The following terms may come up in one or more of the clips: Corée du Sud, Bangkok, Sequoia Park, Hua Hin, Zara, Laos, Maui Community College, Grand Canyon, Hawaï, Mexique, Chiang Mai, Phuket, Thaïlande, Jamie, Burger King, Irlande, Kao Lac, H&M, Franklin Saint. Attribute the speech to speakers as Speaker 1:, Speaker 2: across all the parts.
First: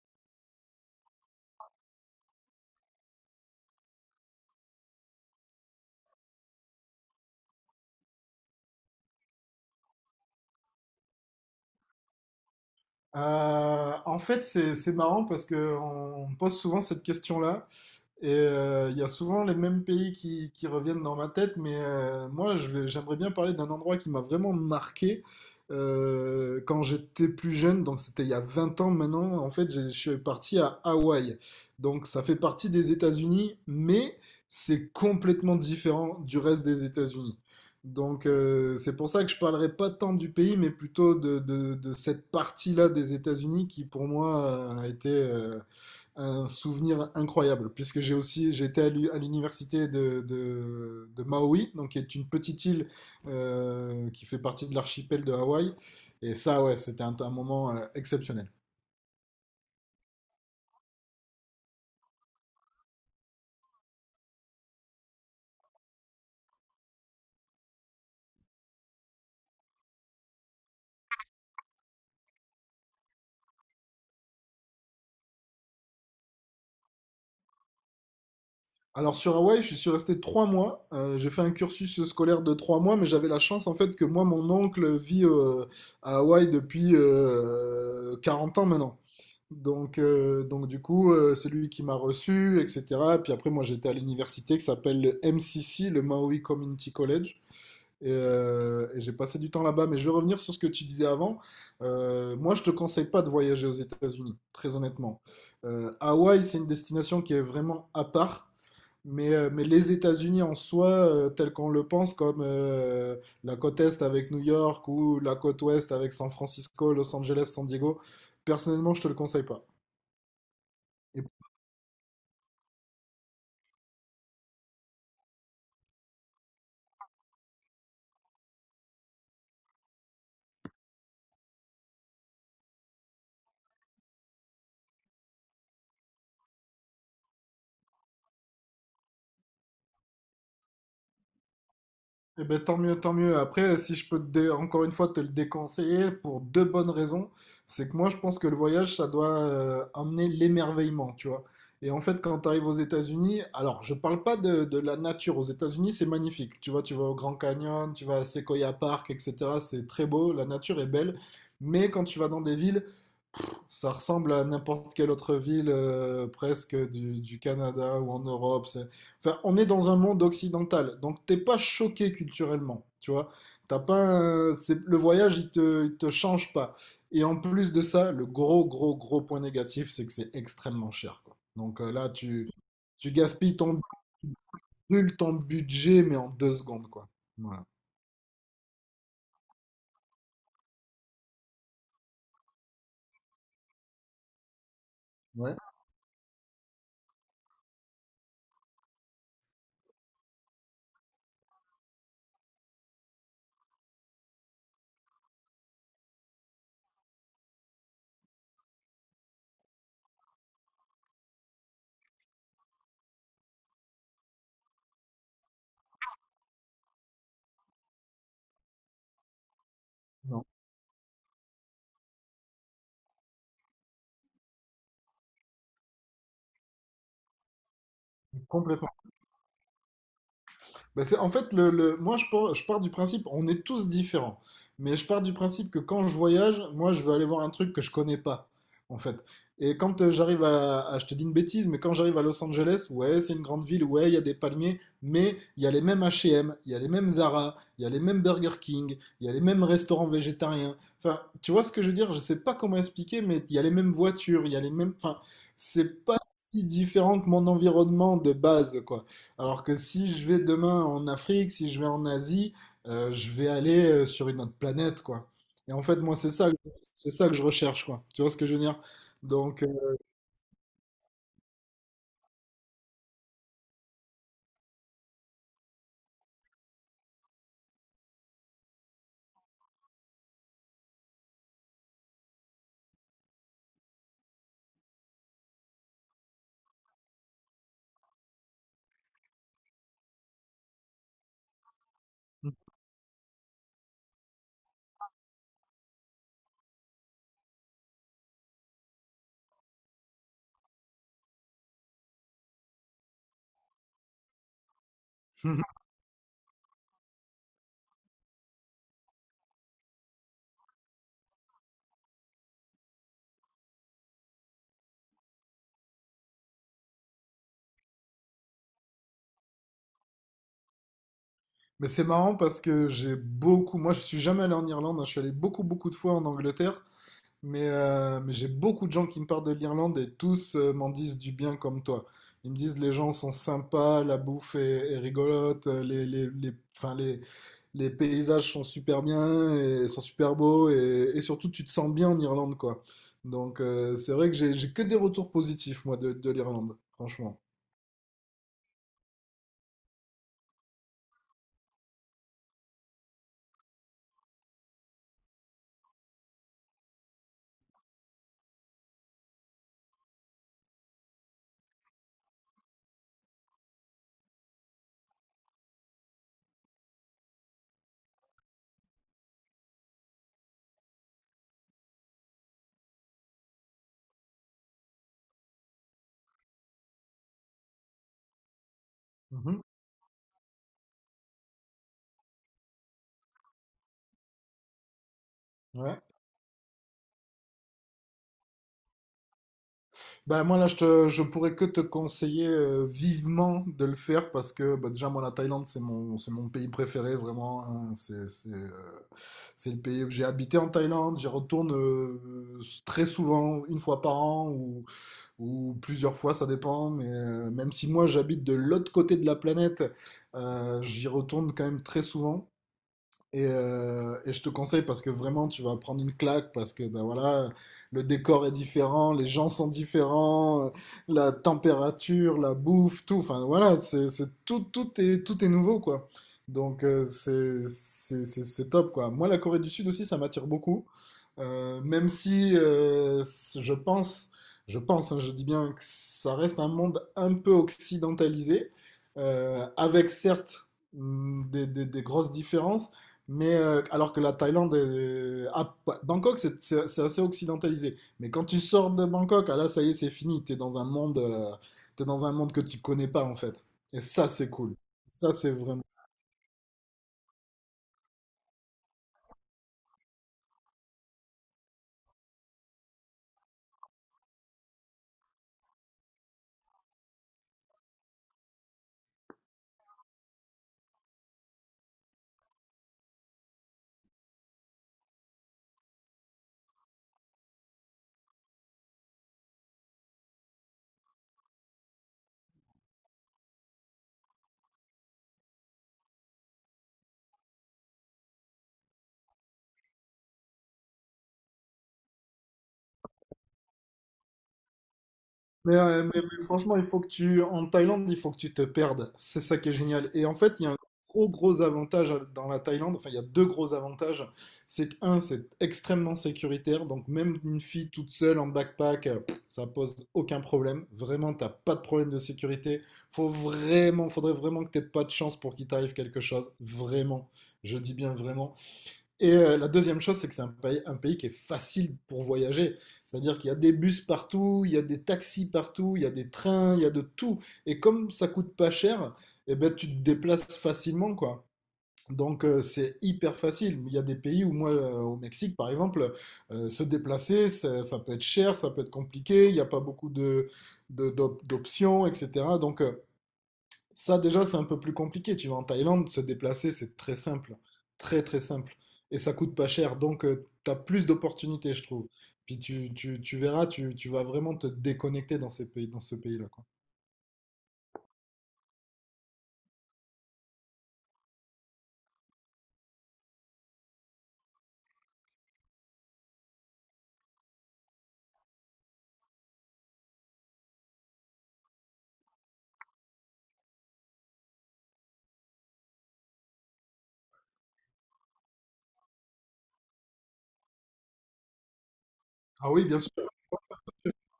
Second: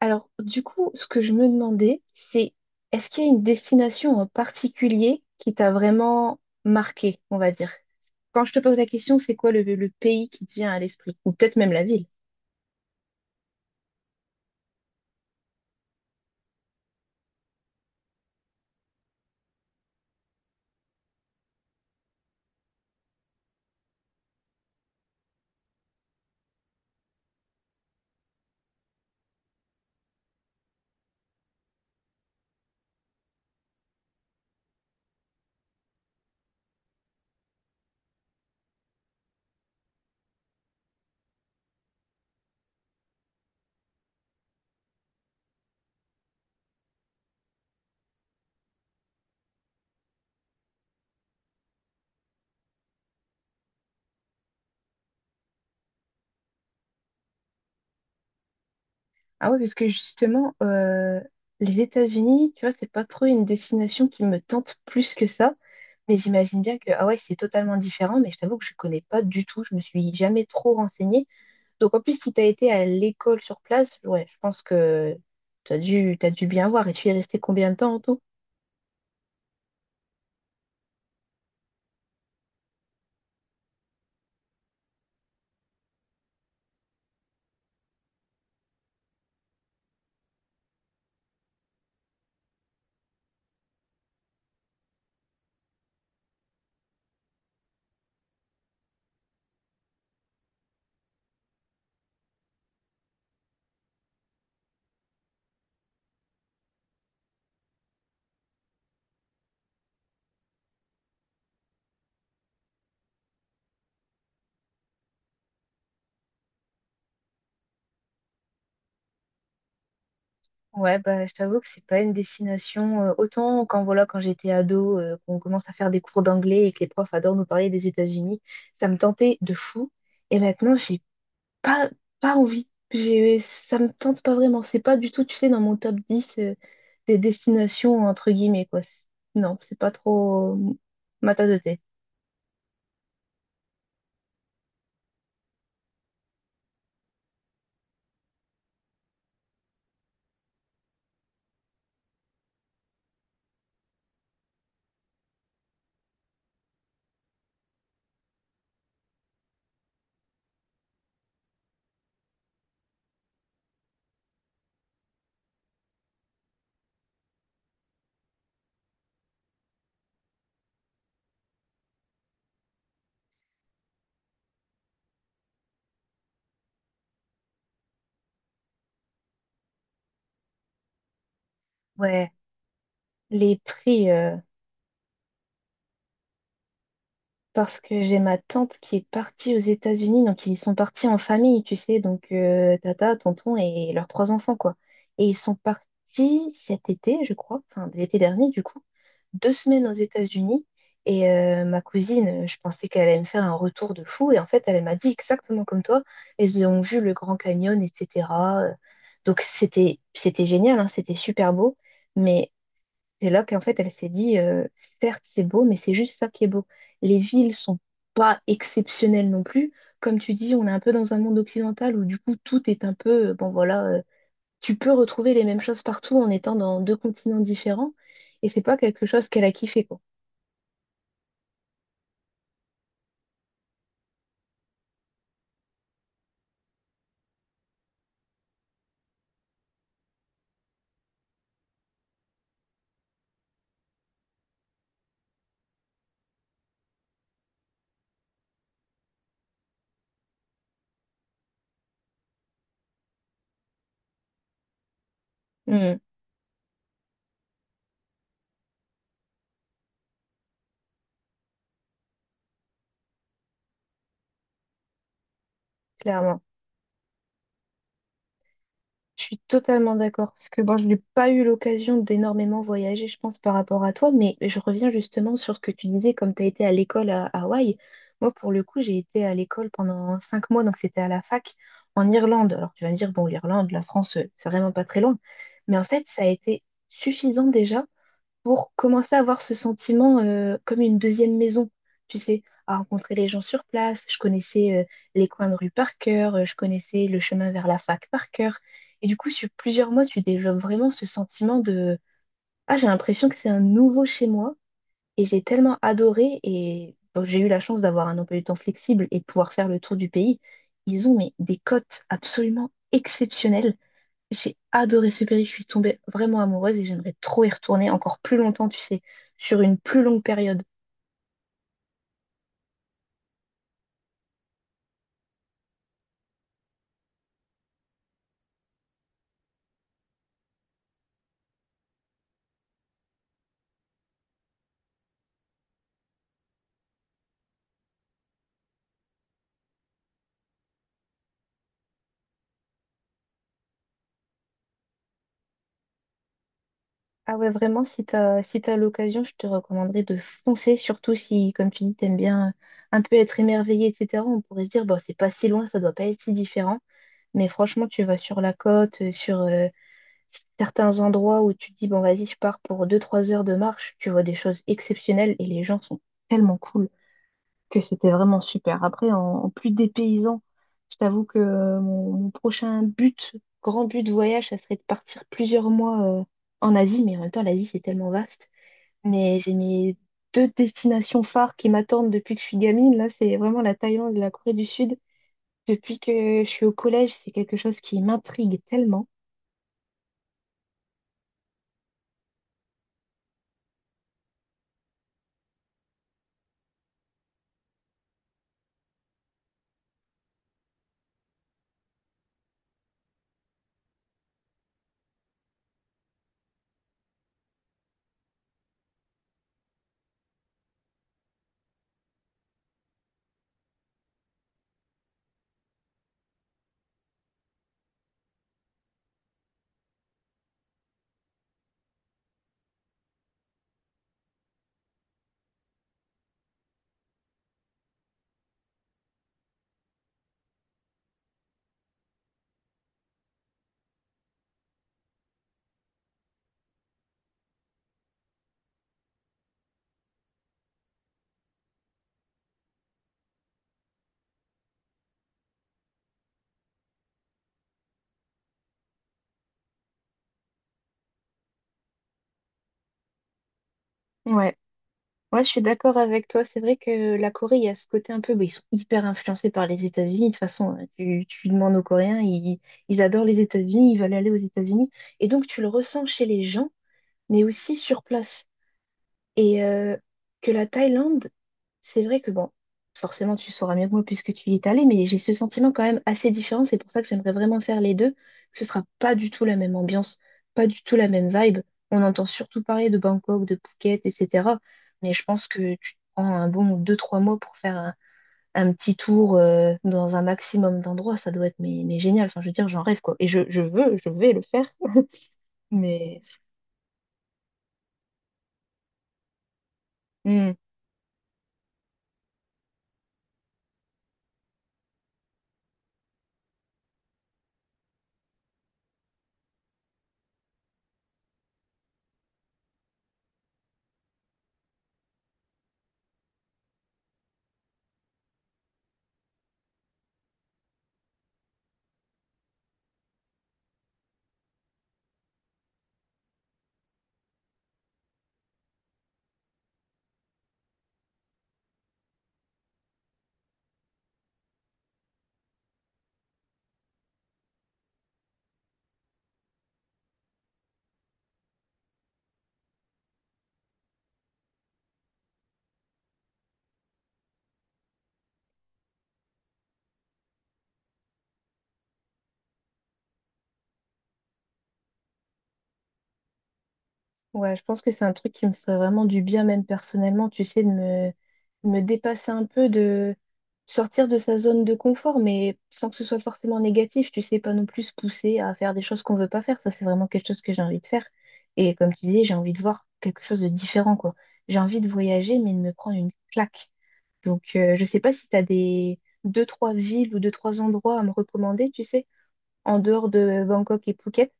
Speaker 1: Alors, du coup, ce que je me demandais, c'est est-ce qu'il y a une destination en particulier qui t'a vraiment marqué, on va dire? Quand je te pose la question, c'est quoi le pays qui te vient à l'esprit? Ou peut-être même la ville.
Speaker 2: En fait, c'est marrant parce que on pose souvent cette question-là. Et il y a souvent les mêmes pays qui reviennent dans ma tête, mais j'aimerais bien parler d'un endroit qui m'a vraiment marqué quand j'étais plus jeune, donc c'était il y a 20 ans maintenant. En fait, je suis parti à Hawaï. Donc ça fait partie des États-Unis, mais c'est complètement différent du reste des États-Unis. Donc c'est pour ça que je parlerai pas tant du pays, mais plutôt de cette partie-là des États-Unis qui pour moi a été un souvenir incroyable, puisque j'étais à à l'université de Maui, donc qui est une petite île qui fait partie de l'archipel de Hawaï. Et ça, ouais, c'était un moment exceptionnel.
Speaker 1: Ah ouais, parce que justement, les États-Unis, tu vois, c'est pas trop une destination qui me tente plus que ça. Mais j'imagine bien que, ah ouais, c'est totalement différent, mais je t'avoue que je connais pas du tout, je me suis jamais trop renseignée. Donc en plus, si tu as été à l'école sur place, ouais, je pense que tu as dû, t'as dû bien voir. Et tu y es resté combien de temps en tout?
Speaker 2: Alors sur Hawaï, je suis resté 3 mois. J'ai fait un cursus scolaire de 3 mois, mais j'avais la chance en fait que moi, mon oncle vit à Hawaï depuis 40 ans maintenant. Donc du coup, c'est lui qui m'a reçu, etc. Puis après, moi, j'étais à l'université qui s'appelle le MCC, le Maui Community College. Et j'ai passé du temps là-bas. Mais je vais revenir sur ce que tu disais avant. Moi, je te conseille pas de voyager aux États-Unis, très honnêtement. Hawaï, c'est une destination qui est vraiment à part. Mais les États-Unis en soi, tel qu'on le pense, comme la côte Est avec New York ou la côte Ouest avec San Francisco, Los Angeles, San Diego, personnellement, je te le conseille pas.
Speaker 1: Ouais, bah, je t'avoue que c'est pas une destination autant quand voilà quand j'étais ado, qu'on commence à faire des cours d'anglais et que les profs adorent nous parler des États-Unis, ça me tentait de fou. Et maintenant, j'ai pas pas envie. J'ai ça me tente pas vraiment. C'est pas du tout, tu sais, dans mon top 10 des destinations entre guillemets quoi. C'est- non, c'est pas trop ma tasse de thé.
Speaker 2: Eh ben, tant mieux, tant mieux. Après, si je peux encore une fois te le déconseiller pour deux bonnes raisons, c'est que moi je pense que le voyage ça doit amener l'émerveillement, tu vois. Et en fait, quand tu arrives aux États-Unis, alors je parle pas de la nature. Aux États-Unis, c'est magnifique. Tu vois, tu vas au Grand Canyon, tu vas à Sequoia Park, etc. C'est très beau, la nature est belle. Mais quand tu vas dans des villes ça ressemble à n'importe quelle autre ville presque du Canada ou en Europe. Enfin, on est dans un monde occidental, donc t'es pas choqué culturellement, tu vois. T'as pas un- c'est- Le voyage, il te change pas. Et en plus de ça, le gros, gros, gros point négatif, c'est que c'est extrêmement cher, quoi. Donc là,
Speaker 1: Ouais,
Speaker 2: tu gaspilles
Speaker 1: les
Speaker 2: ton,
Speaker 1: prix.
Speaker 2: brûles ton budget, mais en 2 secondes, quoi. Voilà.
Speaker 1: Parce que j'ai ma tante qui est partie aux États-Unis, donc ils sont partis en famille, tu sais, donc tata, tonton et leurs trois enfants, quoi. Et ils sont
Speaker 2: Ouais,
Speaker 1: partis cet été, je crois, enfin l'été dernier, du coup, deux semaines aux États-Unis. Et ma cousine, je pensais qu'elle allait me faire un retour de fou, et en fait, elle m'a dit exactement comme toi, elles ont vu le Grand Canyon, etc. Donc c'était génial, hein, c'était super beau, mais c'est là qu'en fait, elle s'est dit, certes, c'est beau, mais c'est juste ça qui est beau. Les villes sont pas exceptionnelles non plus. Comme tu
Speaker 2: non,
Speaker 1: dis, on est un peu dans un monde occidental où du coup, tout est un peu, bon voilà, tu peux retrouver les mêmes choses partout en étant dans deux continents différents. Et c'est pas
Speaker 2: complètement.
Speaker 1: quelque chose qu'elle a kiffé, quoi.
Speaker 2: Bah, c'est, en fait, moi, je pars du principe, on est tous différents. Mais je pars du principe que quand je voyage, moi, je veux aller voir un truc que je connais pas, en fait. Et quand je te dis une bêtise, mais quand j'arrive à Los Angeles, ouais, c'est une grande ville, ouais, il y a des palmiers, mais il y a les mêmes H&M, il y a les mêmes Zara, il y a les mêmes Burger King, il y a les mêmes restaurants végétariens. Enfin, tu vois ce que je veux dire? Je sais pas comment expliquer, mais il y a les mêmes voitures, il y a les mêmes, enfin,
Speaker 1: Mm,
Speaker 2: c'est pas si différent que mon environnement de base, quoi. Alors que si je vais demain en Afrique, si je vais en Asie, je vais aller sur une autre planète, quoi. Et en fait, moi,
Speaker 1: clairement.
Speaker 2: c'est ça que je recherche, quoi. Tu vois ce que je veux dire?
Speaker 1: Je suis
Speaker 2: Donc, euh,
Speaker 1: totalement d'accord parce que bon, je n'ai pas eu l'occasion d'énormément voyager, je pense, par rapport à toi, mais je reviens justement sur ce que tu disais, comme tu as été à l'école à Hawaï. Moi, pour le coup, j'ai été à l'école pendant 5 mois, donc c'était à la fac en Irlande. Alors tu vas me dire, bon, l'Irlande, la France, c'est vraiment pas très loin, mais en fait, ça a été suffisant déjà pour commencer à avoir ce sentiment comme une deuxième maison, tu sais, à rencontrer les gens sur place. Je connaissais les coins de rue par cœur, je connaissais le chemin vers la fac par cœur. Et du coup, sur plusieurs mois, tu développes vraiment ce sentiment de ah, j'ai l'impression que c'est un nouveau chez moi. Et j'ai tellement adoré et bon, j'ai eu la chance d'avoir un emploi du temps flexible et de pouvoir faire le tour du pays. Ils ont mais, des cotes absolument exceptionnelles. J'ai adoré ce pays, je suis tombée vraiment amoureuse et j'aimerais trop y retourner encore plus longtemps, tu sais, sur une plus longue période.
Speaker 2: mais c'est marrant parce que moi, je suis jamais allé en Irlande, hein. Je suis allé beaucoup, beaucoup de fois en Angleterre Mais j'ai beaucoup de gens qui me parlent de l'Irlande et tous m'en disent du bien comme toi. Ils me disent les gens sont sympas, la bouffe est rigolote, les paysages sont super bien et sont super beaux et surtout tu te sens bien en Irlande quoi. Donc c'est vrai que j'ai que des retours positifs moi de l'Irlande,
Speaker 1: Ah
Speaker 2: franchement.
Speaker 1: ouais, vraiment, si t'as, si t'as l'occasion, je te recommanderais de foncer, surtout si, comme tu dis, t'aimes bien un peu être émerveillé, etc. On pourrait se dire, bon, c'est pas si loin, ça doit pas être si différent. Mais franchement, tu vas sur la côte, sur certains endroits où tu te dis, bon, vas-y, je pars pour 2 3 heures de marche, tu vois des choses exceptionnelles et les gens sont tellement cool. Que c'était vraiment super. Après, en, en plus des paysans, je t'avoue que mon prochain but, grand but de voyage, ça serait de partir plusieurs mois en Asie, mais en même temps, l'Asie, c'est tellement vaste. Mais j'ai mes deux destinations phares qui m'attendent depuis que je suis gamine. Là, c'est vraiment la Thaïlande et la Corée du Sud. Depuis
Speaker 2: Mhm.
Speaker 1: que je suis au collège, c'est quelque chose qui m'intrigue tellement.
Speaker 2: Ben moi là je pourrais que te conseiller vivement de le faire parce que bah, déjà moi la Thaïlande c'est mon pays préféré vraiment hein. C'est le pays j'ai habité en Thaïlande j'y retourne très souvent une fois par an ou plusieurs fois ça dépend mais même si moi j'habite de l'autre côté de la planète j'y retourne quand même très souvent et je te conseille parce que vraiment tu vas prendre une claque parce que ben voilà le décor est différent, les gens sont différents, la température, la bouffe, tout. Enfin voilà, tout est nouveau quoi. Donc c'est top quoi. Moi la Corée du Sud aussi ça m'attire beaucoup. Même si je pense hein, je dis bien que ça reste un monde un peu occidentalisé avec certes des grosses différences. Alors que la Thaïlande, Bangkok, c'est assez occidentalisé. Mais quand tu sors de Bangkok, ah là, ça y est, c'est fini. T'es dans un monde que tu connais pas en fait. Et ça, c'est
Speaker 1: Ouais.
Speaker 2: cool. Ça,
Speaker 1: Ouais, je
Speaker 2: c'est
Speaker 1: suis
Speaker 2: vraiment.
Speaker 1: d'accord avec toi. C'est vrai que la Corée, il y a ce côté un peu, bah, ils sont hyper influencés par les États-Unis. De toute façon, hein, tu demandes aux Coréens, ils adorent les États-Unis, ils veulent aller aux États-Unis. Et donc, tu le ressens chez les gens, mais aussi sur place. Et que la Thaïlande, c'est vrai que bon, forcément tu sauras mieux que moi puisque tu y es allé, mais j'ai ce sentiment quand même assez différent. C'est pour ça que j'aimerais vraiment faire les deux. Ce sera pas du tout la même ambiance, pas du tout la même vibe. On entend surtout parler de Bangkok, de Phuket, etc. Mais je pense que tu te prends un bon 2, 3 mois pour faire un petit tour dans un maximum d'endroits. Ça doit être mais génial. Enfin, je veux dire, j'en rêve quoi. Et je veux, je vais le faire.
Speaker 2: Mais, euh, mais-
Speaker 1: Mais.
Speaker 2: mais franchement, il faut que tu, en Thaïlande, il faut que tu te perdes. C'est ça qui est génial. Et en
Speaker 1: Hmm.
Speaker 2: fait, il y a un gros, gros avantage dans la Thaïlande. Enfin, il y a deux gros avantages. C'est que, un, c'est extrêmement sécuritaire. Donc, même une fille toute seule en backpack, pff, ça pose aucun problème. Vraiment, t'as pas de problème de sécurité. Faut vraiment, faudrait vraiment que t'aies pas de chance pour qu'il t'arrive quelque chose. Vraiment. Je dis bien vraiment. Et la deuxième chose, c'est que c'est un pays qui est facile pour voyager. C'est-à-dire qu'il y a des bus partout, il y a des taxis partout, il y a des trains, il y a de tout. Et comme ça coûte pas cher, eh ben, tu te déplaces facilement, quoi. Donc c'est hyper facile. Il y a des pays où moi, au Mexique par exemple, se déplacer, ça peut être cher, ça peut être compliqué, il n'y a pas beaucoup d'options, etc. Donc ça, déjà, c'est un peu plus compliqué. Tu vas en Thaïlande, se déplacer, c'est très simple. Très, très simple. Et ça coûte pas cher. Donc, tu as plus d'opportunités, je trouve. Puis tu verras, tu vas vraiment te déconnecter dans ces pays, dans ce pays-là, quoi.
Speaker 1: Ouais, je pense que c'est un truc qui me ferait vraiment du bien, même personnellement, tu sais, de me, me dépasser un peu, de sortir de sa zone de confort, mais sans que ce soit forcément négatif, tu sais, pas non plus se pousser à faire des choses qu'on veut pas faire. Ça, c'est vraiment quelque chose que j'ai envie de faire. Et comme tu disais, j'ai envie de voir quelque chose de différent, quoi. J'ai envie de voyager, mais de me prendre une claque. Donc, je sais pas si tu as des 2, 3 villes ou 2, 3 endroits à me recommander, tu sais,
Speaker 2: Ah
Speaker 1: en
Speaker 2: oui, bien
Speaker 1: dehors
Speaker 2: sûr.
Speaker 1: de Bangkok et Phuket.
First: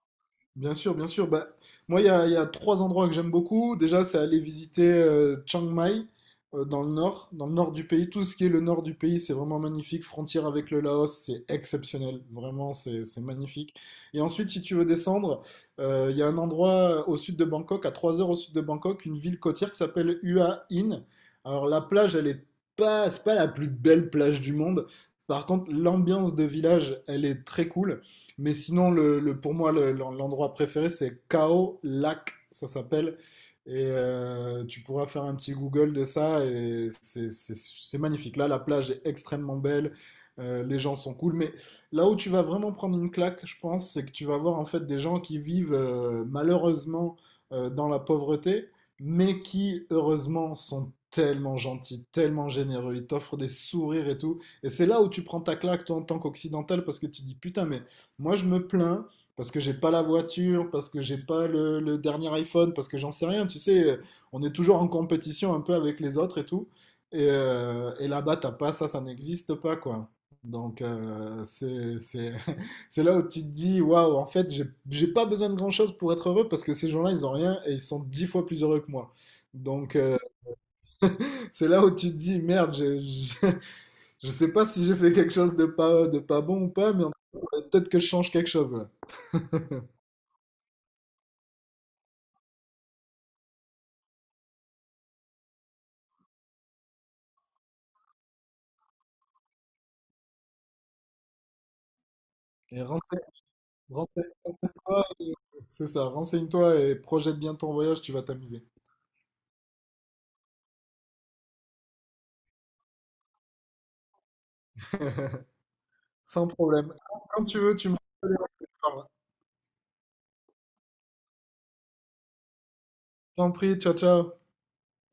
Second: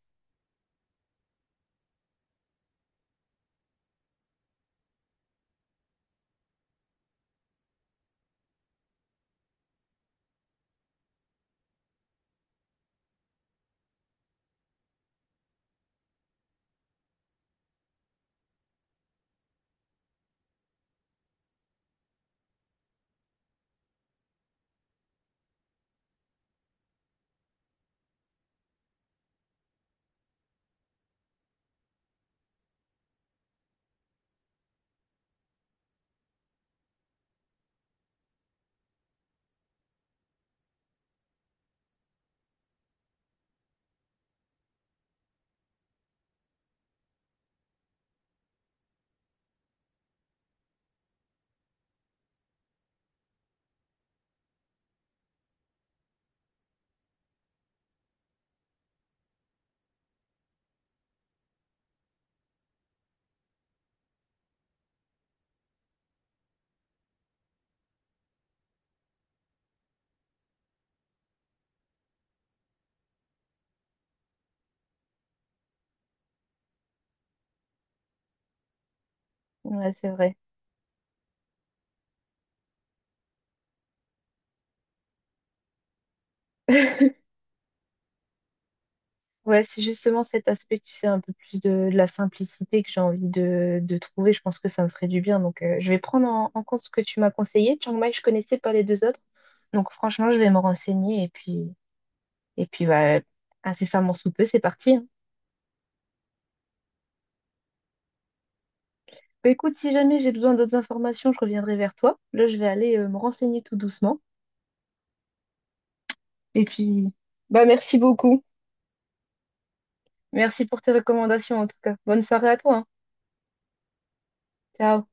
Speaker 2: Bien sûr, bien sûr. Bah, moi, il y a trois endroits que j'aime beaucoup. Déjà, c'est aller visiter Chiang Mai dans le nord du pays. Tout ce qui est le nord du pays, c'est vraiment magnifique. Frontière avec le Laos, c'est exceptionnel. Vraiment, c'est magnifique. Et ensuite, si tu veux descendre, il y a un endroit au sud de Bangkok, à 3 heures au sud de Bangkok, une ville côtière qui s'appelle Hua Hin. Alors, la plage, elle est pas, c'est pas la plus belle plage du monde. Par contre, l'ambiance de village, elle est très cool. Mais sinon, pour moi, l'endroit préféré, c'est Kao Lac, ça s'appelle. Et tu pourras faire un petit Google de ça et c'est magnifique. Là, la plage est extrêmement belle, les gens sont cool. Mais là où tu vas vraiment prendre une claque, je pense, c'est que tu vas voir en fait des gens qui vivent malheureusement dans la pauvreté, mais qui heureusement sont tellement gentils, tellement généreux. Ils t'offrent des sourires et tout. Et c'est là où tu prends ta claque, toi, en tant qu'occidental, parce que tu dis putain, mais moi, je me plains parce que j'ai pas la voiture, parce que j'ai pas le dernier iPhone, parce que j'en sais rien. Tu sais, on est toujours en compétition un peu avec les autres et tout. Et là-bas, t'as pas ça, ça n'existe pas, quoi. Donc, c'est là où tu te dis, waouh, en fait, j'ai pas besoin de grand-chose pour être heureux parce que ces gens-là, ils ont rien et ils sont 10 fois plus heureux que moi.
Speaker 1: Ouais,
Speaker 2: Donc,
Speaker 1: c'est vrai.
Speaker 2: c'est là où tu te dis, merde, sais pas si j'ai fait quelque chose de pas bon ou pas, mais en tout cas, faudrait peut-être que je change quelque chose. Ouais.
Speaker 1: Ouais, c'est justement cet aspect, tu sais, un peu plus de la simplicité que j'ai envie de trouver. Je pense que ça me ferait du bien. Donc, je vais prendre en, en compte ce que tu m'as conseillé. Chiang Mai, je connaissais pas les deux autres. Donc, franchement, je vais me renseigner et
Speaker 2: Et
Speaker 1: puis, bah,
Speaker 2: renseigne-toi,
Speaker 1: incessamment sous peu, c'est parti, hein.
Speaker 2: c'est ça, renseigne-toi et projette bien ton voyage, tu vas t'amuser.
Speaker 1: Bah, écoute, si jamais j'ai besoin d'autres informations, je reviendrai vers toi. Là, je vais aller, me renseigner tout doucement.
Speaker 2: Sans
Speaker 1: Et
Speaker 2: problème.
Speaker 1: puis,
Speaker 2: Quand tu
Speaker 1: bah,
Speaker 2: veux, tu
Speaker 1: merci
Speaker 2: me rappelles
Speaker 1: beaucoup.
Speaker 2: et on en parle.
Speaker 1: Merci pour tes recommandations, en tout cas. Bonne soirée à toi, hein.
Speaker 2: T'en prie, ciao, ciao.
Speaker 1: Ciao.